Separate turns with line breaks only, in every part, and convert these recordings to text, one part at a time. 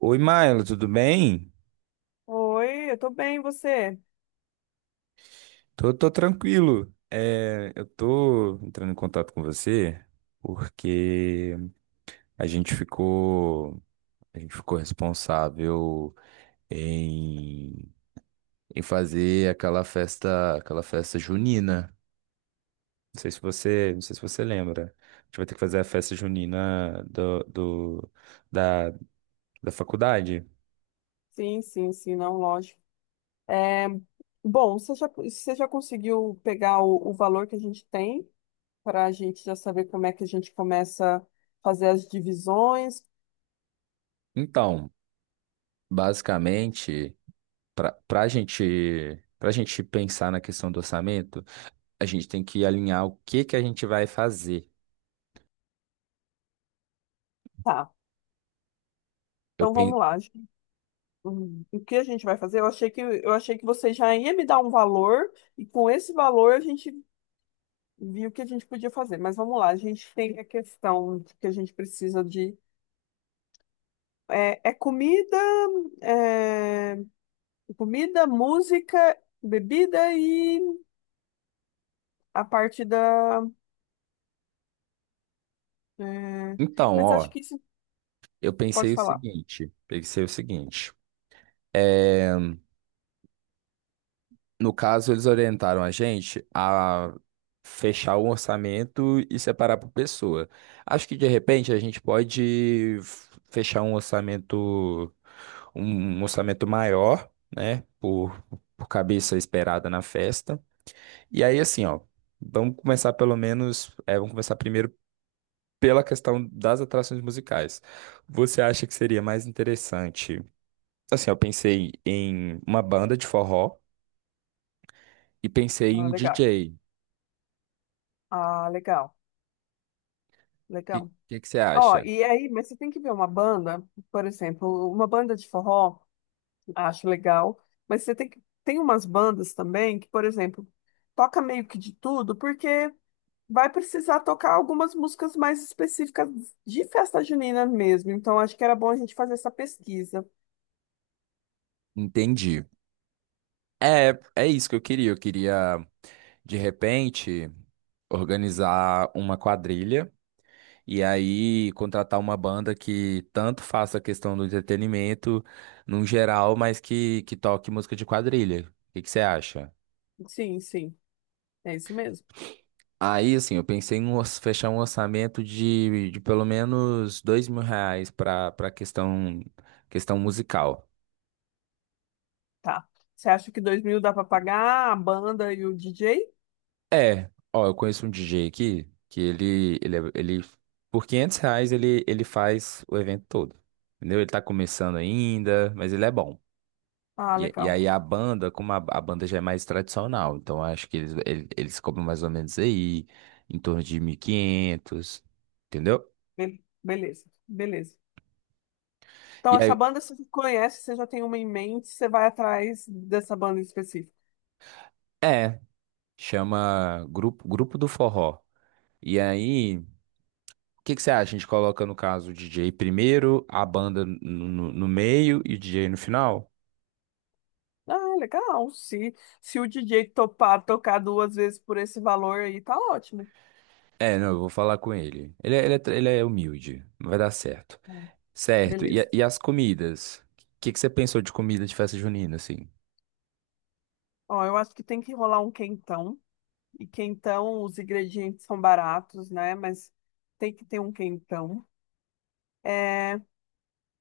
Oi, Maila, tudo bem?
Oi, eu tô bem, e você?
Tô tranquilo. É, eu tô entrando em contato com você porque a gente ficou, a gente ficou responsável em, em fazer aquela festa junina. Não sei se você lembra. A gente vai ter que fazer a festa junina da, da faculdade.
Sim, sim, sim, não, lógico. É, bom, você já conseguiu pegar o valor que a gente tem para a gente já saber como é que a gente começa a fazer as divisões?
Então, basicamente, para gente pensar na questão do orçamento a gente tem que alinhar o que que a gente vai fazer.
Tá,
Eu
então
pen...
vamos lá. O que a gente vai fazer? Eu achei que você já ia me dar um valor e com esse valor a gente viu o que a gente podia fazer. Mas vamos lá, a gente tem a questão de que a gente precisa de é comida, é, comida, música, bebida e a parte da. é,
Então,
Mas acho
ó,
que isso
eu
pode
pensei o
falar.
seguinte, pensei o seguinte. é, No caso, eles orientaram a gente a fechar o orçamento e separar por pessoa. Acho que de repente a gente pode fechar um orçamento, um um orçamento maior, né? Por cabeça esperada na festa. E aí, assim, ó, vamos começar pelo menos, é, vamos começar primeiro pela questão das atrações musicais. Você acha que seria mais interessante? Assim, eu pensei em uma banda de forró e pensei em
Ah,
um
legal.
DJ. O
Ah, legal.
que,
Legal.
que, que você
Ó,
acha?
e aí, mas você tem que ver uma banda, por exemplo, uma banda de forró, acho legal, mas você tem que. Tem umas bandas também que, por exemplo, toca meio que de tudo, porque vai precisar tocar algumas músicas mais específicas de festa junina mesmo. Então, acho que era bom a gente fazer essa pesquisa.
Entendi. É isso que eu queria. Eu queria, de repente, organizar uma quadrilha e aí contratar uma banda que tanto faça a questão do entretenimento num geral, mas que toque música de quadrilha. O que você acha?
Sim, sim. É isso mesmo.
Aí, assim, eu pensei em fechar um orçamento de pelo menos R$ 2.000 para questão musical.
Tá. Você acha que 2.000 dá para pagar a banda e o DJ?
É, ó, eu conheço um DJ aqui que ele por R$ 500 ele faz o evento todo, entendeu? Ele tá começando ainda, mas ele é bom.
Ah,
E
legal.
aí a banda, como a banda já é mais tradicional, então acho que eles cobram mais ou menos aí em torno de 1.500, entendeu?
Beleza, beleza. Então,
E
essa
aí,
banda você conhece, você já tem uma em mente, você vai atrás dessa banda em específico.
é. Chama Grupo do Forró. E aí, o que que você acha? A gente coloca, no caso, o DJ primeiro, a banda no meio e o DJ no final?
Ah, legal. Se o DJ topar tocar duas vezes por esse valor aí, tá ótimo.
É, não, eu vou falar com ele. Ele é humilde, não vai dar certo.
Hum,
Certo, e, a-
Beleza.
e as comidas? O que que você pensou de comida de festa junina, assim?
Ó, eu acho que tem que rolar um quentão. E quentão, os ingredientes são baratos, né? Mas tem que ter um quentão. É,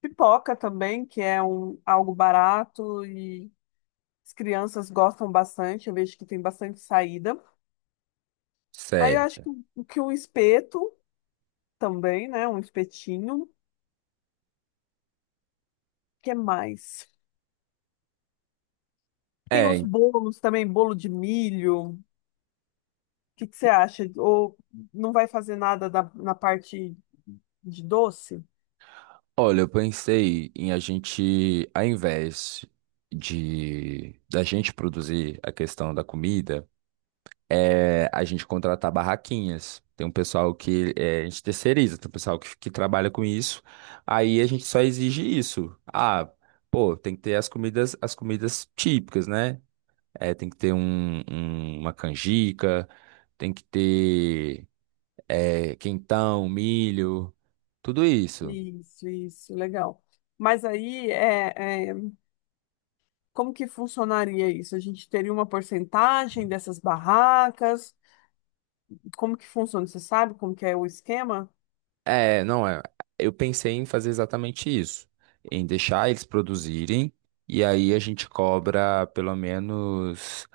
Pipoca também, que é um, algo barato e as crianças gostam bastante, eu vejo que tem bastante saída. Aí eu acho
Certo.
que, um espeto também, né? Um espetinho. O que é mais? Tem os
É,
bolos também, bolo de milho. O que que você acha? Ou não vai fazer nada na parte de doce?
olha, eu pensei em a gente, ao invés de da gente produzir a questão da comida, a gente contratar barraquinhas. Tem um pessoal a gente terceiriza, tem um pessoal que trabalha com isso. Aí a gente só exige isso. Ah, pô, tem que ter as comidas, típicas, né? É, tem que ter uma canjica, tem que ter quentão, milho, tudo isso.
Isso, legal. Mas aí como que funcionaria isso? A gente teria uma porcentagem dessas barracas? Como que funciona? Você sabe como que é o esquema?
É, não é. Eu pensei em fazer exatamente isso, em deixar eles produzirem e aí a gente cobra pelo menos.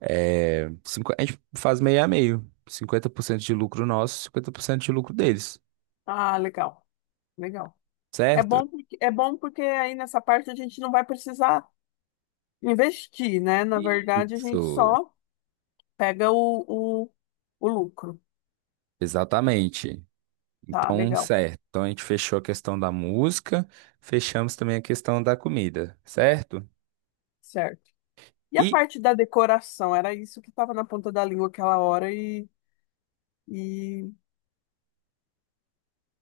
A gente faz meio a meio. 50% de lucro nosso, 50% de lucro deles,
Ah, legal, legal. É bom
certo?
porque, é bom porque aí nessa parte a gente não vai precisar investir, né? Na verdade, a gente
Isso,
só pega o lucro.
exatamente.
Tá,
Então,
legal,
certo. Então a gente fechou a questão da música, fechamos também a questão da comida, certo?
certo. E a
E
parte da decoração? Era isso que estava na ponta da língua aquela hora e o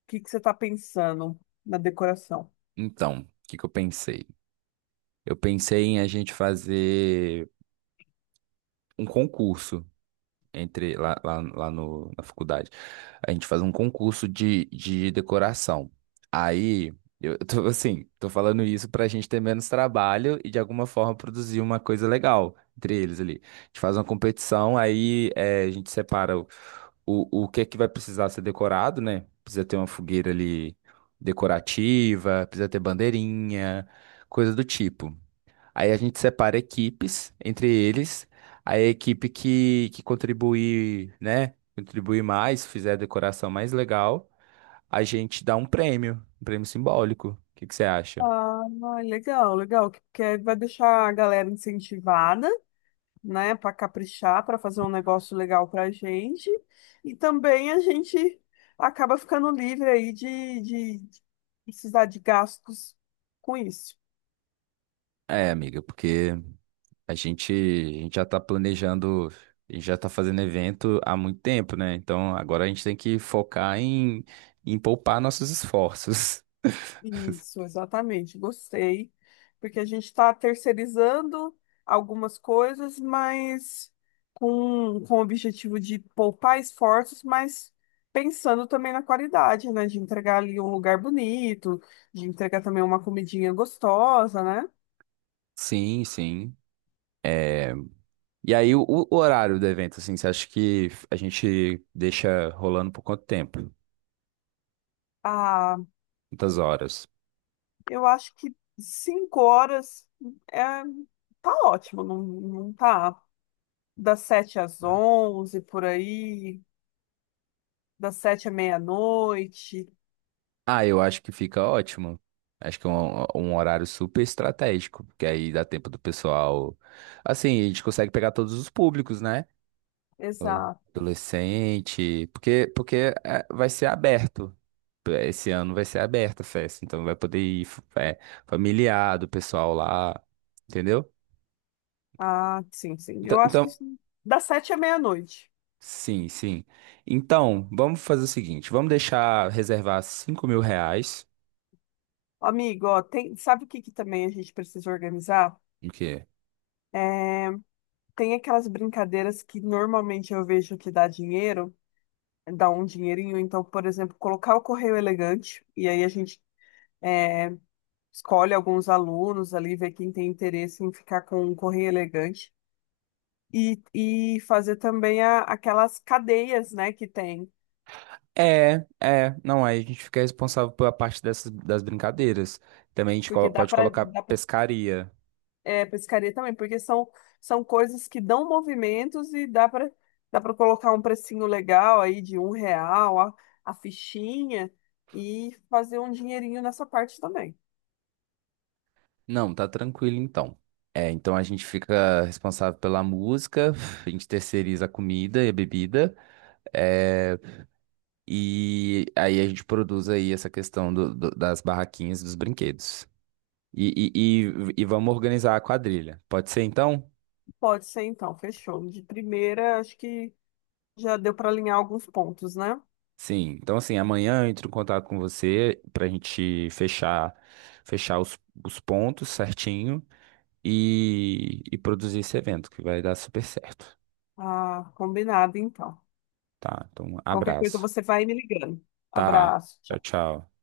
que que você está pensando na decoração?
então, o que que eu pensei? Eu pensei em a gente fazer um concurso entre lá, lá, lá no, na faculdade. A gente faz um concurso de decoração. Aí, eu tô assim, tô falando isso pra gente ter menos trabalho e de alguma forma produzir uma coisa legal entre eles ali. A gente faz uma competição, aí a gente separa o que é que vai precisar ser decorado, né? Precisa ter uma fogueira ali decorativa, precisa ter bandeirinha, coisa do tipo. Aí a gente separa equipes entre eles. Aí a equipe que contribuir, né? Contribuir mais, fizer a decoração mais legal, a gente dá um prêmio simbólico. O que que você acha?
Ah, legal, legal, que vai deixar a galera incentivada, né, para caprichar, para fazer um negócio legal para a gente. E também a gente acaba ficando livre aí de precisar de gastos com isso.
É, amiga, porque a gente já tá planejando, a gente já tá fazendo evento há muito tempo, né? Então agora a gente tem que focar em poupar nossos esforços.
Isso, exatamente. Gostei, porque a gente está terceirizando algumas coisas, mas com o objetivo de poupar esforços, mas pensando também na qualidade, né? De entregar ali um lugar bonito, de entregar também uma comidinha gostosa, né?
Sim, sim. É, E aí, o horário do evento, assim, você acha que a gente deixa rolando por quanto tempo?
Ah,
Quantas horas?
eu acho que 5 horas é, tá ótimo, não, não tá? Das 7 às 11, por aí, das 7 à meia-noite.
Ah, eu acho que fica ótimo. Acho que é um horário super estratégico, porque aí dá tempo do pessoal. Assim, a gente consegue pegar todos os públicos, né?
Exato.
Adolescente, porque vai ser aberto. Esse ano vai ser aberta a festa, então vai poder ir é, familiar do pessoal lá, entendeu?
Ah, sim, sim.
Então,
Eu acho que
então,
sim. Das 7 à meia-noite.
sim, sim. Então, vamos fazer o seguinte: vamos deixar reservar R$ 5.000.
Amigo, ó, tem, sabe o que que também a gente precisa organizar?
O quê?
Tem aquelas brincadeiras que normalmente eu vejo que dá dinheiro, dá um dinheirinho. Então, por exemplo, colocar o correio elegante, e aí a gente. eh, Escolhe alguns alunos ali, vê quem tem interesse em ficar com um correio elegante e fazer também aquelas cadeias, né, que tem,
É, não, aí a gente fica responsável pela parte das brincadeiras. Também a gente
porque dá
pode
para
colocar
dá pra,
pescaria.
pescaria também, porque são coisas que dão movimentos e dá para colocar um precinho legal aí de 1 real a fichinha e fazer um dinheirinho nessa parte também.
Não, tá tranquilo então. É, então a gente fica responsável pela música, a gente terceiriza a comida e a bebida, é, e aí a gente produz aí essa questão das barraquinhas, dos brinquedos. E vamos organizar a quadrilha. Pode ser então?
Pode ser então, fechou. De primeira, acho que já deu para alinhar alguns pontos, né?
Sim, então assim, amanhã eu entro em contato com você pra gente fechar os pontos certinho e produzir esse evento que vai dar super certo,
Ah, combinado então.
tá? Então, um
Qualquer coisa
abraço,
você vai me ligando.
tá?
Abraço.
Tchau,
Tchau.
tchau.